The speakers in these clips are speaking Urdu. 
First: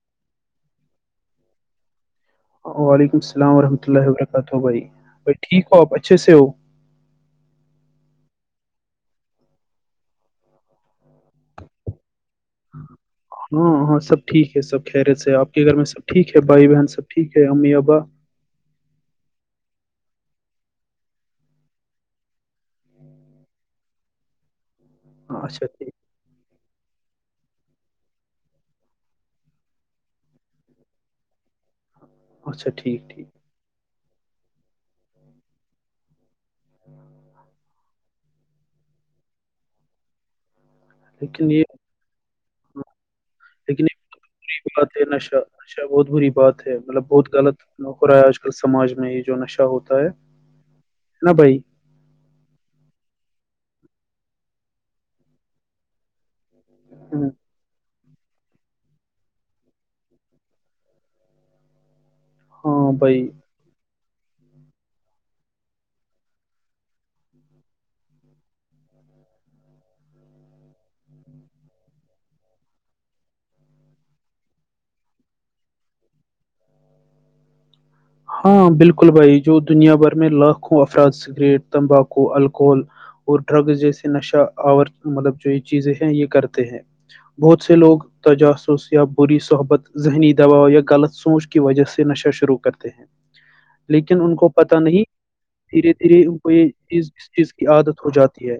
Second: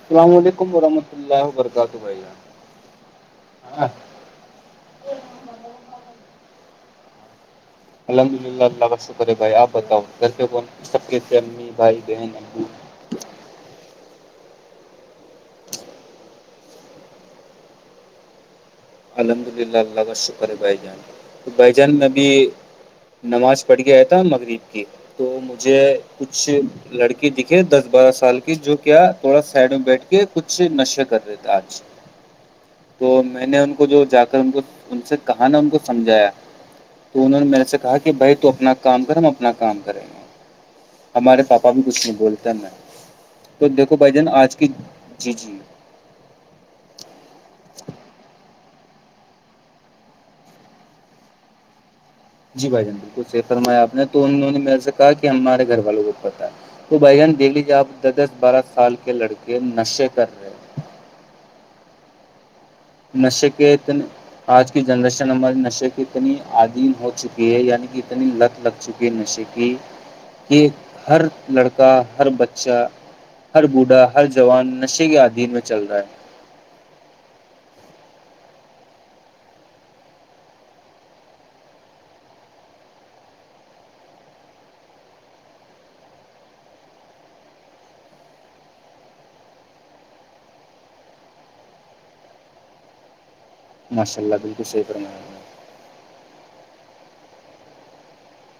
السلام علیکم ورحمۃ اللہ وبرکاتہ بھیا وعلیکم السلام وبرکاتہ بھائی میں ٹھیک ہوں الحمد للہ اللہ کا شکر ہے بھائی آپ بتاؤ گھر پ کون سب کے تھے امی بھائی بہن او [unintelligible] ہاں ہاں سب ٹھیک ہے سب خیرے سے ہے آپ کے گھر میں سب ٹھیک ہے بھائی بہن سب ٹھیک ہے امی ابا الحمد للہ اللہ کا شکر بھائی جان تو بھائی جان میں بھی نماز پڑھ گیا تھا مغرب کی تو ہاں، اچھا مجھے ٹھیک کچھ لڑکی دکھے دس بارہ سال کی جو کیا تھوڑا سائڈ میں بیٹھ کے کچھ نشے کر رہے تھا آج اچھا ٹھیک تو ٹھیک میں نے ان کو کو جو جا کر ان کو ان سے کہا نا ان کو سمجھایا تو انہوں نے م میں نے سے کہا کہ بھائی تو اپنا کام کر ہم اپنا کام کریں گے [unintelligible] ہمارے لیکن یہ پاپا بھی کچھ نہیں بولتے میں تو لیکن دیکھو یہ بھائی جان آج کی بھی بات ہے جی نشہ جی نشہ بہت بری بات ہے مطلب بہت غلط ہو رہا ہے آج کل سماج میں جو نشہ ہوتا ہے نہ بھائی [unintelligible] جی بھائی جان بالکل سیف فرمایا آپ نے تو انوں نے میرے سے کہا کہ ہمارے گھر والوں کو پتہ ہے تو بائی ہوں، جانس دیکھ لیجیے آپ دس دس بارہ سال کے لڑکے نشے کر رہے [unintelligible] ہاں بھائی نشے کےتنے [unintelligible] آج کی جنریشن ہمارے نشے کی اتنی عدیم ہو چکی ہے یعنی کہ اتنی لت لگ چکی کے نشے کی کہ ہر لڑکا ہر بچہ ہر بوڑھا ہر جوان نشے کے عدھیین میں چل رہا ہے ہاں بالکل بھائی جو دنیا بھر میں لاکھوں افراد سگریٹ تمباکو الکحل [unintelligible] اور ڈرگ جیسے نشہ آ مطلب جو یہ چیزیں ہیں یہ کرتے ہیں بہت سے لوگ تجاسس یا بری صحبت ذہنی دباؤ یا غلط سوچ کی وجہ سے نشہ شروع کرتے ہیں لیکن ماشاء اللہ ان کو بالکل پت صحیح نہیں فرمایا آپ نے. دھیرے دھیرے ان کو یہ چیز اس چیز کی عادت ہو جاتی ہے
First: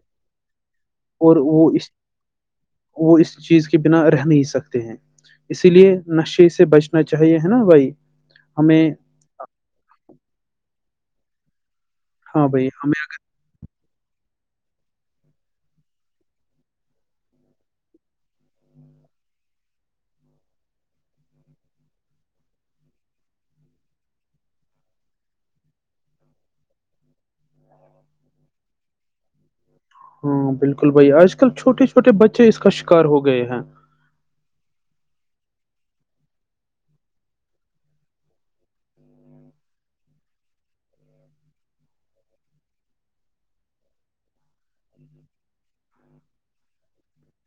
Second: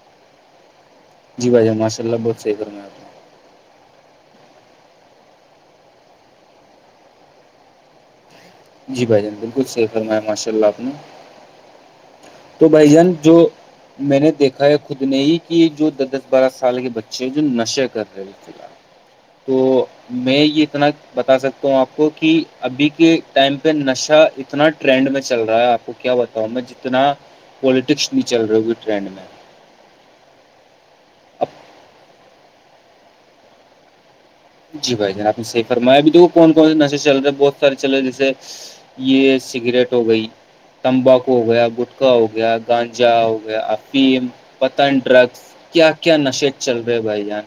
اور جی بھائی وہ جان اس ماشاء اللہ بہت صحیح فرمایا آپ وہ نے اس چیز کے بنا رہ نہیں سکتے ہیں اسی لیے نشے سے بچنا چاہیے ہے نا بھائی ہمیں بھ جان بالکل صح فرم ہے ماشاء اللہ آپ نے [unintelligible] ہاں تو بھائی ہمیں جان جو میں نے دیکھا ہے خود نے ہی کہ جو دس دس بارہ سال کے بچے ہیں جو نشے کر رہے ہیں فی الحال تو میں یہ اتنا بتا سکتا ہوں آپ کو کہ ابھی کے ٹائم پہ نشہ اتنا ٹرینڈ میں چل رہا ہے آپ کو کیا بتاؤں میں جتنا پوالٹکس نہیں چل رہی ہوی ٹرینڈ میں ہاں بالکل بھائی آج اب کل چھوٹے چھوٹے بچے اس کا شکار ہو گئے ہیں جی بھائی جان آپ نے صح فرمایا بھی د کون کون سے نشے چل رہے بہت سارے چل رہے جیسے یہ سگریٹ ہو گئی تمباکو ہو گیا گٹکا ہو گیا گانجا ہو گیا افیم پتن ڈرگس کیا کیا نشے چل رہے بھائی جان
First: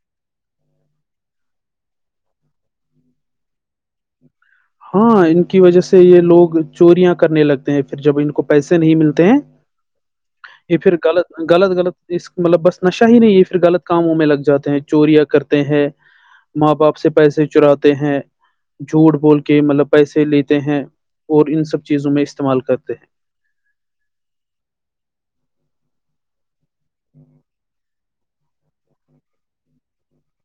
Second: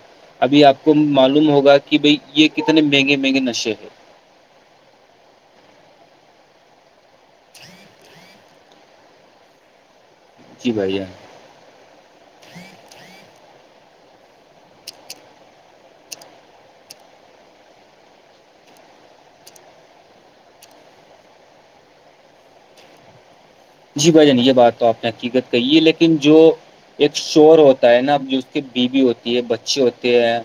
ابھی آپ کو معلوم ہوگا کہ کہ بھائی یہ کتنے مہنگے مہنگے نشے ہے ہاں ان کی وجہ سے یہ لوگ چوریاں کرنے لگتے ہیں پھر جب ان کو پیسے نہیں ملتے ہیں جی یہ بھائی پھر جان غلط غلط غلط اس مطلب بس نشہ ہی نہیں ہے پھر غلط کاموں میں لگ جاتے ہیں چوریاں کرتے ہیں ماں باپ سے پیسے چراتے ہیں جھوٹ بول کے کہ مطلب پیسے لیتے ہیں اور ان سب چیزوں میں استعمال کرتے ہیں جی بھ جان یہ بات تو آپ نے حقیقت کہی ہے لیکن جو ایک شور ہوتا ہے نا اب [unintelligible] کی بیوی ہوتی ہے بچے ہوتے ہیں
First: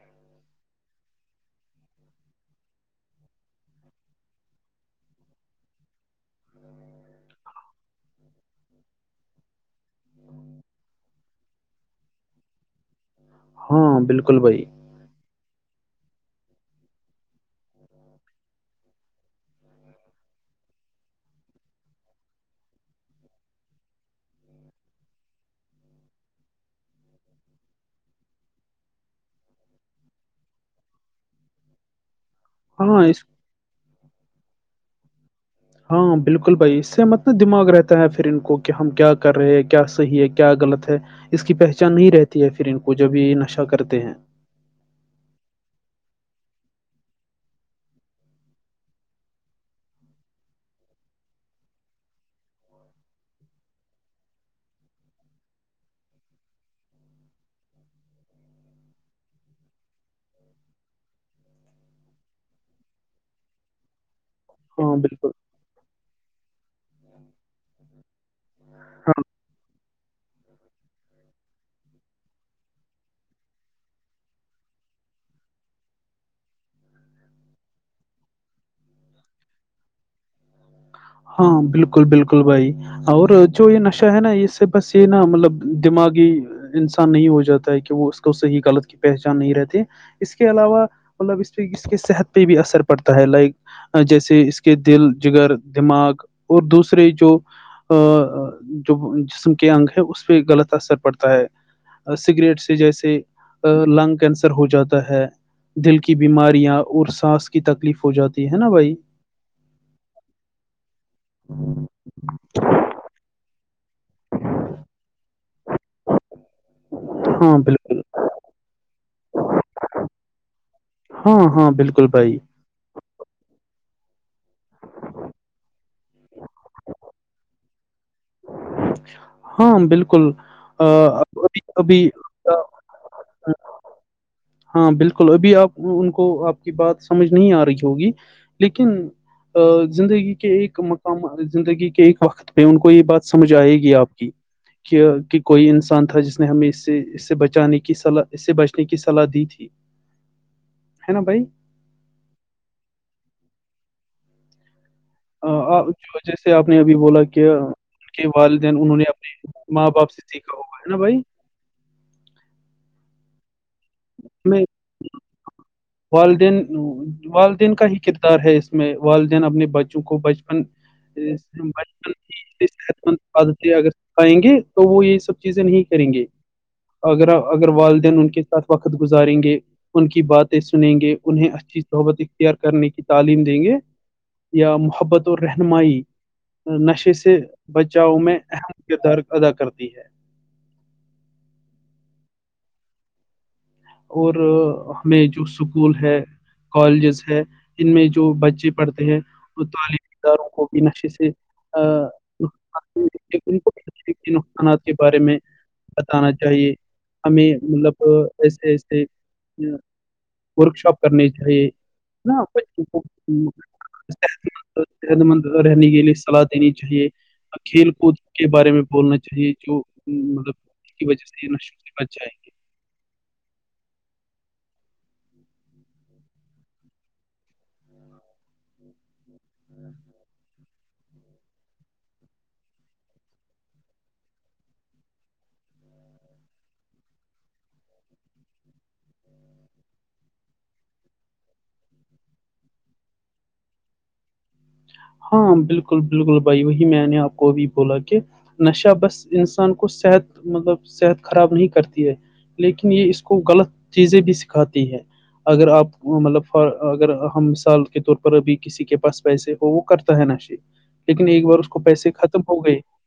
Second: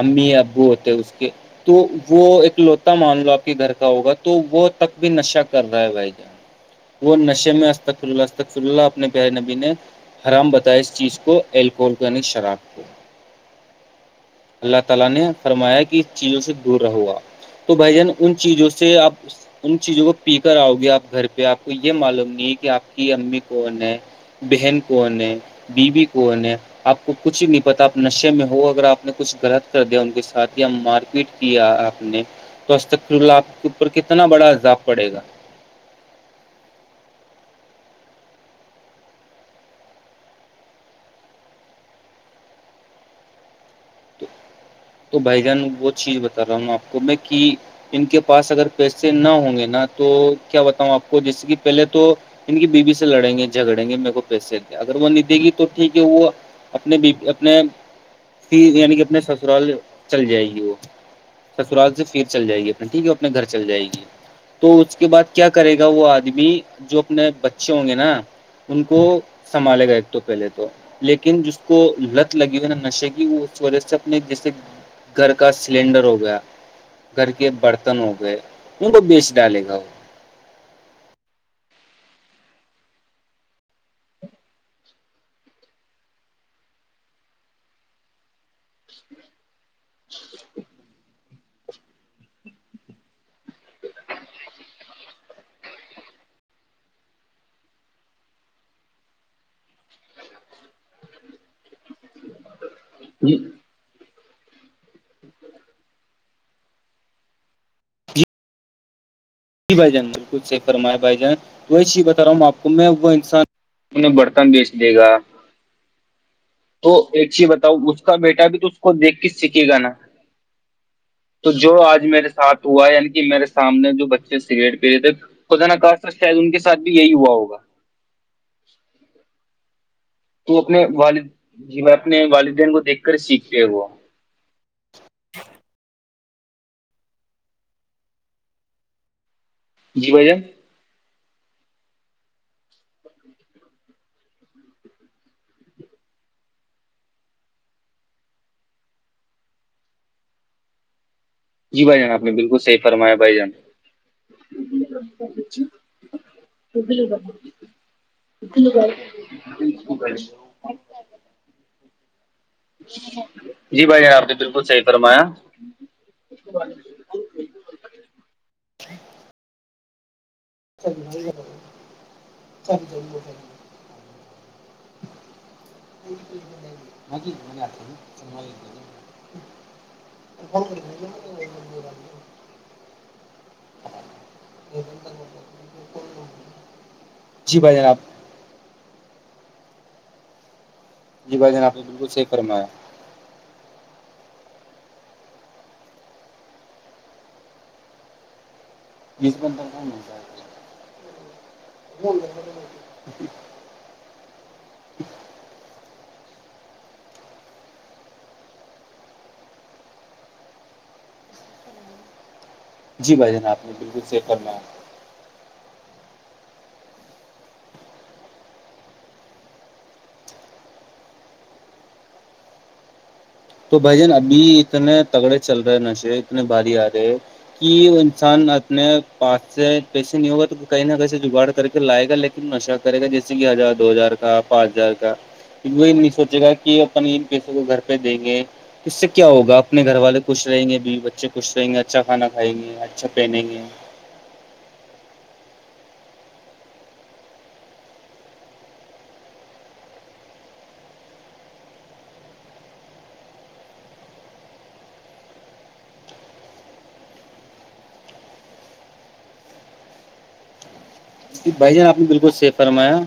امی ابو ہوتے اس کے تو وہ ایک لوتا مان لو آپ کے گھر کا ہوگا تو وہ تک بھی نشہ کر رہا ہے بھائی جان وہ نشے میں اسقفللہ اسقفل اللہ اپنے ب نبی نے [unintelligible] حرام بتائیں اس چیز کو الکل کا ن شراب کو [unintelligible] ہاں بالکل بھ [unintelligible] تالا نے فرمایا کہ اس چیزوں سے دور رہو گا تو بھائی جان ان چیزوں سے آپ اس [unintelligible] ان چیزوں کو پی کر آؤ گے آپ گھر پہ آپ کو یہ معلوم نہیں ہے کہ آپ کی امی کون ہے بہن کونن بیوی کونن آپ کو کچھ نہیں پتا آپ نشے میں ہو اگر آپ کچھ غلط کر دیا ان کے ساتھ یا مار پیٹ کیا آپ نے ہاں اس توکپ پر کتنا بڑا عذاب پڑے گا ہاں بالکل بھائی اس سے مطلب دماغ رہتا ہے پھر ان کو کہ ہم کیا کر رہے ہیں کیا صحیح ہے کیا غلط ہے اس کی پہچان نہیں رہتی ہے پھر ان کو جب یہ نشہ کرتے ہیں تو بھائی جان وہ چیز بتا رہا ہوں آپ کو میں کہ ان کے پاس اگر پیسے نہ ہوں گے نا تو کیا بتاؤں آپ کو جیسے کہ پہلے تو ان کی بیوی سے لڑیں گے جھگڑیں گے میرے کو پیسے اگر وہ نہیں دے گی تو ٹھیک ہے وہ اپنے بیی اپنے ف یعنی کہ اپنے سسرال چل جائے گی وہ سترال سے پھر چل جائے گی اپنا ٹھیک ہے وہ اپنے گھر چل جائے گی تو ہاں اس کے بعد بالکل کیا کرے گا وہ آدمی جو اپنے بچے ہوں گے نا ان کو سنبھالے گئے تھے تو پہلے تو لیکن جس کو لت لگی ہوئی نا نشے کی وہ اس وجہ سے اپنے جیسے گھر کا سلینڈر ہو گیا گھر کے برتن ہو گئے ان کو بیچ ڈالے گا وہ ہاں بالکل بالکل بھائی اور جو یہ نشہ ہے نا اس سے بس یہ نا مطلب دماغی انسان نہیں ہو جاتا ہے کہ وہ اس کو صحیح غلط کی پہچان نہیں رہتے اس کے علاوہ مطلب اس پہ اس کے صحت پہ بھی اثر پڑتا ہے لائک جیسے اس کے دل جگر دماغ اور دوسرے جو ا جو جسم کے انگ ہے اس پہ غلط اثر پڑتا ہے سگریٹ سے جیسے لنگ کینسر ہو جاتا ہے دل کی بیماریاں اور سانس کی تکلیف ہو جاتی ہے نا بھائی ج بائی جان بالکل صح فرم ہے بھائی جان توی چی بتا رہا ہوں میں آ کو میں وہ انسان انہیں برتن بیچ دے گا تو ایک چیز ہاں بتاؤ اس بالکل کا بیٹا بھی تو اس کو دیکھ کے سیکھے گا نا ہاں تو ہاں جو آج بالکل میرے بھائی ساتھ ہوا یعنی کہ میرے سامنے جو بچ سگریٹ پہے تھے خز ن کا شاید ان کے ساتھ بھی یہی ہوا ہوگا ہاں بالکل تو اپنے آ، ابھی والدی میں ابھی اپنے آ، والدین کو دیکھ کر سیکھتے وہ ہاں بالکل ابھی آپ ان کو آپ کی بات سمجھ نہیں آ رہی ہوگی لیکن جی بھائی زندگی جان کے ایک م ہم زندگی کے ایک وقت پہ ان کو یہ بات سمجھ آئے گی آپ کی کہ کہ کوئی انسان تھا جس نے ہمیں اس سے اس سے بچانے کی صلا اس سے بچنے کی سلا دی تھی ہے نا بھائی جی بھائی جان آپ نے بالکل صحیح فرمایا بھائی جان جو جیسے آپ نے ابھی بولا کہ ان کے والدین انہوں نے اپنے جی [unintelligible] پب سٹی کا ہو ہےا بھائی [unintelligible] جی بھائی آپ نے ہمیں بالکل صحی فرمایا والدین والدین کا ہی کردار ہے اس میں والدین اپنے بچوں کو ب [unintelligible] [unintelligible] صحت مند عادتیں اگر آائیں گے تو وہ یہ سب چیزیں نہیں کریں گے [unintelligible] اگر اگر والدین ان کے ساتھ وقت گزاریں گے ان کی بات سنیں گے انہیں اچھی محبت اختیار کرنے کی تعلیم دیں گے یا محبت اور رہ رہنمائی نشے سے جی بھائی جان آپ بچاؤ میں اہم کردار ادا کرتی ہے جی بھائی جان آپ نے بالکل صحیک کرنا ہے اور ہمیں جو اسکول ہے کالجز ہے ان میں جو بچے پڑھتے ہیں اور تعلیمی اداروں کو بھی نشے سے [unintelligible] کے نقصانات کے بارے میں [unintelligible] بتانا چاہیے ہمیں مطلب ایسے ورک شاپ کرنی چاہیے [unintelligible] نہ جی بھائی جان آپ نے بالکل صحیح فرمایا صحت مند رہنے کے لیے صلاح دینی چاہیے کھیل کود کے بارے میں بولنا چاہیے جو مطلب اس کی وجہ سے ان کی بچ جائ تو بھائی جان ابھی اتنے تگڑے چل رہے ہیں نشے اتنے باری آ رہے ہے کہ وہ انسان اپنے پاس سے پیسے نہیں ہوگا تو کہیں نہ کہیں سے جگاڑ کر کے لائے گا لیکن نشہ کرے گا جیسے کہ ہزار دو ہزار کا پانچ ہزار کا وہ نہیں سوچے گا کہ اپنے ان پیسوں کو گھر پہ دیں گے اس سے کیا ہوگ اپنے گھر والے خوش رہیں گے بی بچے خوش رہیں گے اچھا کانا کھائیں گے اچھا پہنیں گے ہاں بالکل بالکل بھائی وہی میں نے آپ کو ابھی بولا کہ نشہ بس انسان کو صحت مطلب صحت خراب نہیں کرتی ہے لیکن یہ اس کو غلط چیزیں بھی سکھاتی ہے اگر آپ مطلب اگر ہم مثال کے طور پر ابھی کسی کے پاس پیسے وہ کرتا ہے نشے لیکن ایک بار اس بھائی کو جان آپ نے پیسے بالکل ختم صحیح ہو گئے فرمایا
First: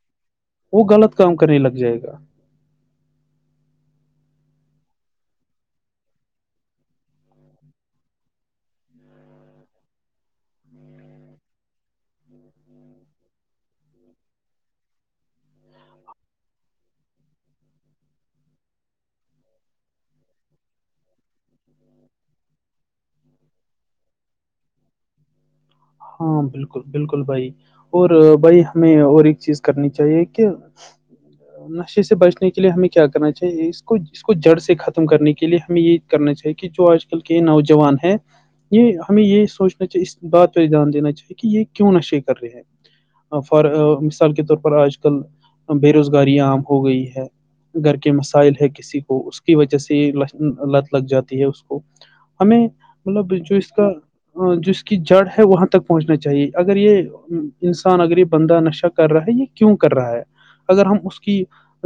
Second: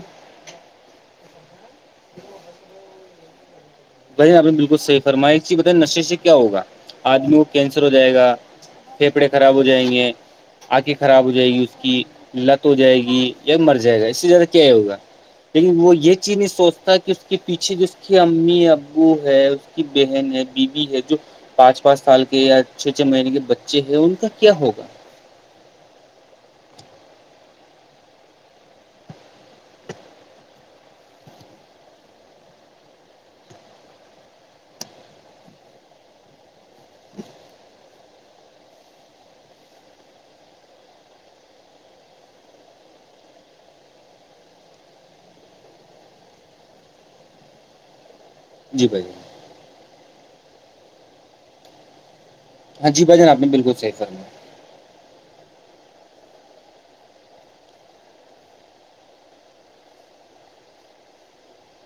وہ غلط کام کرنے لگ جائے گا بھ آپ نے بالکل صحیح فرمائی ایک چیز بتائی نشے سے کیا ہوگا آدمی کو کینسر ہو جائے گا پھیپڑے خراب ہو جائیں گے آنکھیں خراب ہو جائے گی اس کی لت ہو جائے گی یا مر جائے گا اس سے زیادہ کیا ہے ہوگا لیکن وہ یہ چیز نہیں سوچتا کہ اس کے پیچھے جو اس کی امی ا ابو ہے اس کی بہن ہے بیوی ہے جو پانچ پانچ سال کے یا چھ چھ مہینے کے بچے ہیں ان کا کیا ہوگا ہاں بالکل بالکل بھائی اور بھائی ہمیں اور ایک چیز کرنی چاہیے کہ نشے سے بچنے کے لیے ہمیں کیا کرنا چاہیے اس کو اس کو جڑ سے ختم کرنے کے لیے ہمیں یہ کرنا چاہیے کہ جو آج کل کے نوجوان ہیں یہ ہمیں یہ سوچنا چاہیے اس بات پہ دھیان دینا چاہیے کہ یہ کیوں نشے کر رہے ہیں ف مثال کے طور پر آج کل بے روزگاری عام ہو گئی ہے گھر کے مسائل ہے جی کسی بھائی کو جان اس کی وجہ سے لت لگ جاتی ہے اس کو ہمیں ہاں جی بھائی جان مطلب آپ نے جو اس بالکل کا صحیح فرمایا جو اس کی جڑ ہے وہاں تک پہنچنا چاہیے اگر یہ انسان اگر یہ بندہ نشہ کر رہا ہے یہ کیوں کر رہا ہے اگر ہم اس کی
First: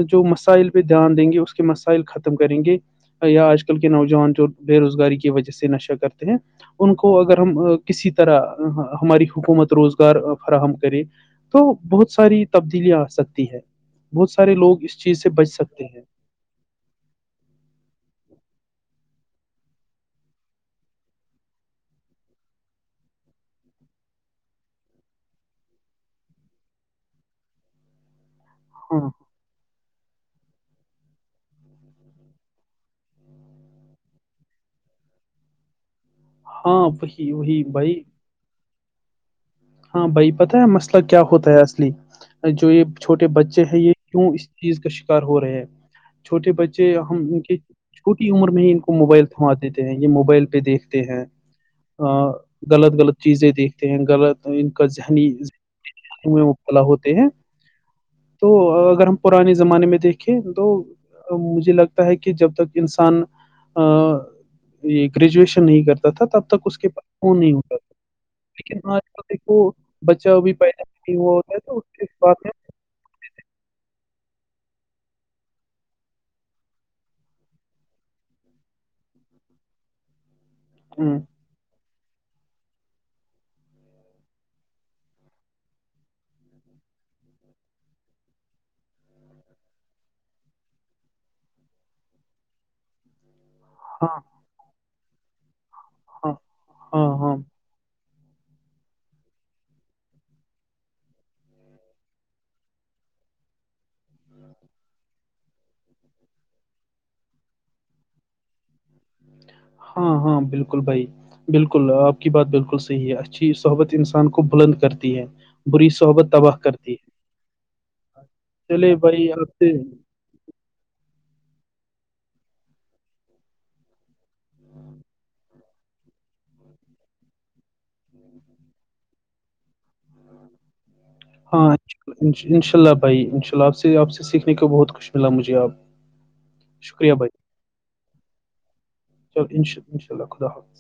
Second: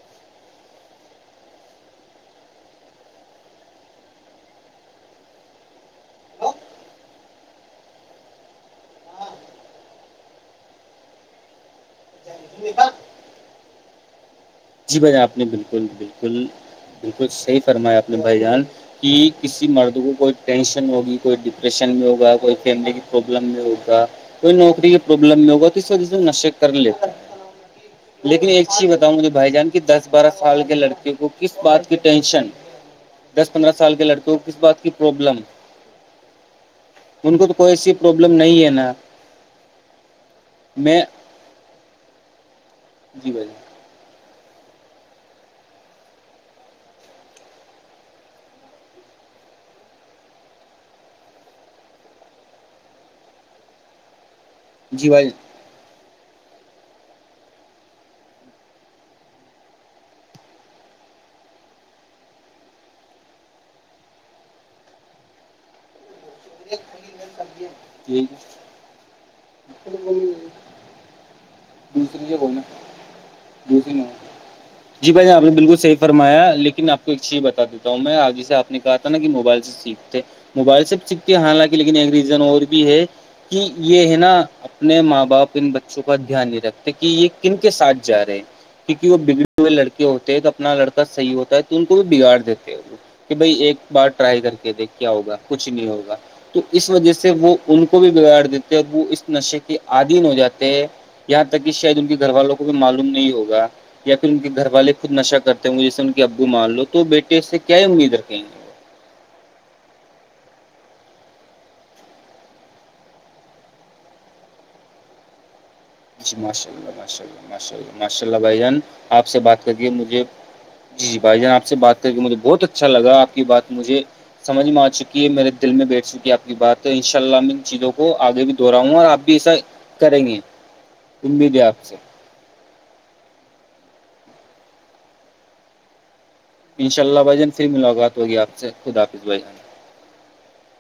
جو مسائل پہ دھیان دیں گے اس کے مسائل ختم کریں گے یا آج کل کے نوجوان جو بے روزگاری کی وجہ سے نشہ کرتے ہیں ان کو اگر ہم کسی طرح ہماری حکومت روزگار فراہم کرے تو بہت ساری تبدیلیاں آ سکتی ہے بہت سارے لوگ جی اس بھائی جان، چیز سے آپ نے بچ سکتے بالکل ہیں بالکل بالکل صحیح فرمایا آپ نے بھائی جان کہ کسی مرد کو کوئی ٹینشن ہوگی کوئی ڈپریشن میں ہوگا کوئی فیملی کی پرابلم میں ہوگا کوئی نوکری کی پرابلم نہیں ہوگا تو اس و میں نشے کر لیتا ہے لیکن ایک اچی ہاں بتاؤں مجھے بھائی جان کی دس بارہ سال کے لڑکیوں کو کس بات کی ٹینشن دس پندرہ سال کے لڑکوں کو کس بات کی پروابلم ہاں وہی ان کو تو وہی کوئی ایسی بھائی پرابلم نہیں ہے نا ہاں بھائی پتہ ہے میں مسئلہ کیا ہوتا ہے اصلی جو یہ چھوٹے جی بھائی بچے ہیں یہ کیوں اس چیز کا شکار ہو رہے ہیں چھوٹے بچے ہم ان کے چھوٹی عمر میں ہی ان کو موبائل تھما دیتے ہیں یہ موبائل پہ دیکھتے ہیں غلط غلط چیزیں دیکھتے ہیں غلط ان کا جی ذہنی بھائی ہوتے ہیں تو اگر ہم پرانے زمانے میں دیکھیں تو مجھے لگتا ہے کہ جب تک انسان ا یہ گریجویشن نہیں کرتا تھا تب تک اس کے پاس فون نہیں ہوتا تھا لیکن آج وہ بچہ بھی پیدا نہیں ہوا ہوتا ہے تو اس دوسری جگہ بد میں بولنا [unintelligible] جی بھائی ج آ نے بالکل صحی فرایا لیکن آپ کو ایک چیز بتا دیتا ہوں میں آپ جسے آپ نےا تھا نا کہ موبائل سے سیکھتے موبائل سےب ہوں سیکھتے حالانکہ لیکن ایک ریزن اور بھی ہے کہ یہ ہے نا اپنے ماں بپ ان بچوں کا دھیان نہیں رکھتے کہ یہ کن کے ساتھ جا رہے ہیں کیونک وہ ب لڑکے ہوتے ہیں کہ اپنا لڑکا صحیح ہوتا ہے تو ان کو بھی بگاڑ دیتے ہیں وہ کہ بھائی ایک بار ہاں ٹرائی کر کے دے کیا ہوگا کچھ نہیں ہوگا ہاں تو اس ہاں وجہ سے ہاں وہ ان کو بھی بگاڑ دیتے اور وہ اس نشے کے آدھیین ہو جاتے ہیں یہاں تک کہ شاید ان کے گھر والوں کو بھی معلوم نہیں ہوگا یا پھر ان کے گھر والے خود نش کرتے ہیں وہ جیے ان کے ابو مان لو تو بیٹے سے کیا امید رکھیں گے ہاں ہاں بالکل بھائی بالکل آپ کی بات بالکل صحیح ہے اچھی صحبت انسان کو بلند کرتی ہے بری صحبت جی تباہ ماشاء اللہ کرتی ہے ماشاء اللہ ماشاء اللہ ماشاء اللہ بھائی جان آپ سے بات کریے مجھے جی بھائی جان آپ سے بات کر کے مجھے بہت اچھا لگا آپ کی بات مجھے سمجھ میں آ چکی ہے میرے دل میں بیٹھ چکی آپ کی بات ان شاء اللہ میں ان چیزوں کو آگے بھی دہرا ہوں اور آپ پیسا کریں گے امید ہے ہاں آپ سے انشاء اللہ بھائی انشاء اللہ آپ سے آپ سے سیکھنے کو بہت کچھ ملا مجھے آپ انشاء اللہ بھائی جان پھر ملاقات ہوگی آپ سے خ آپ چل ان شالہ انشاء اللہ خدا حافظ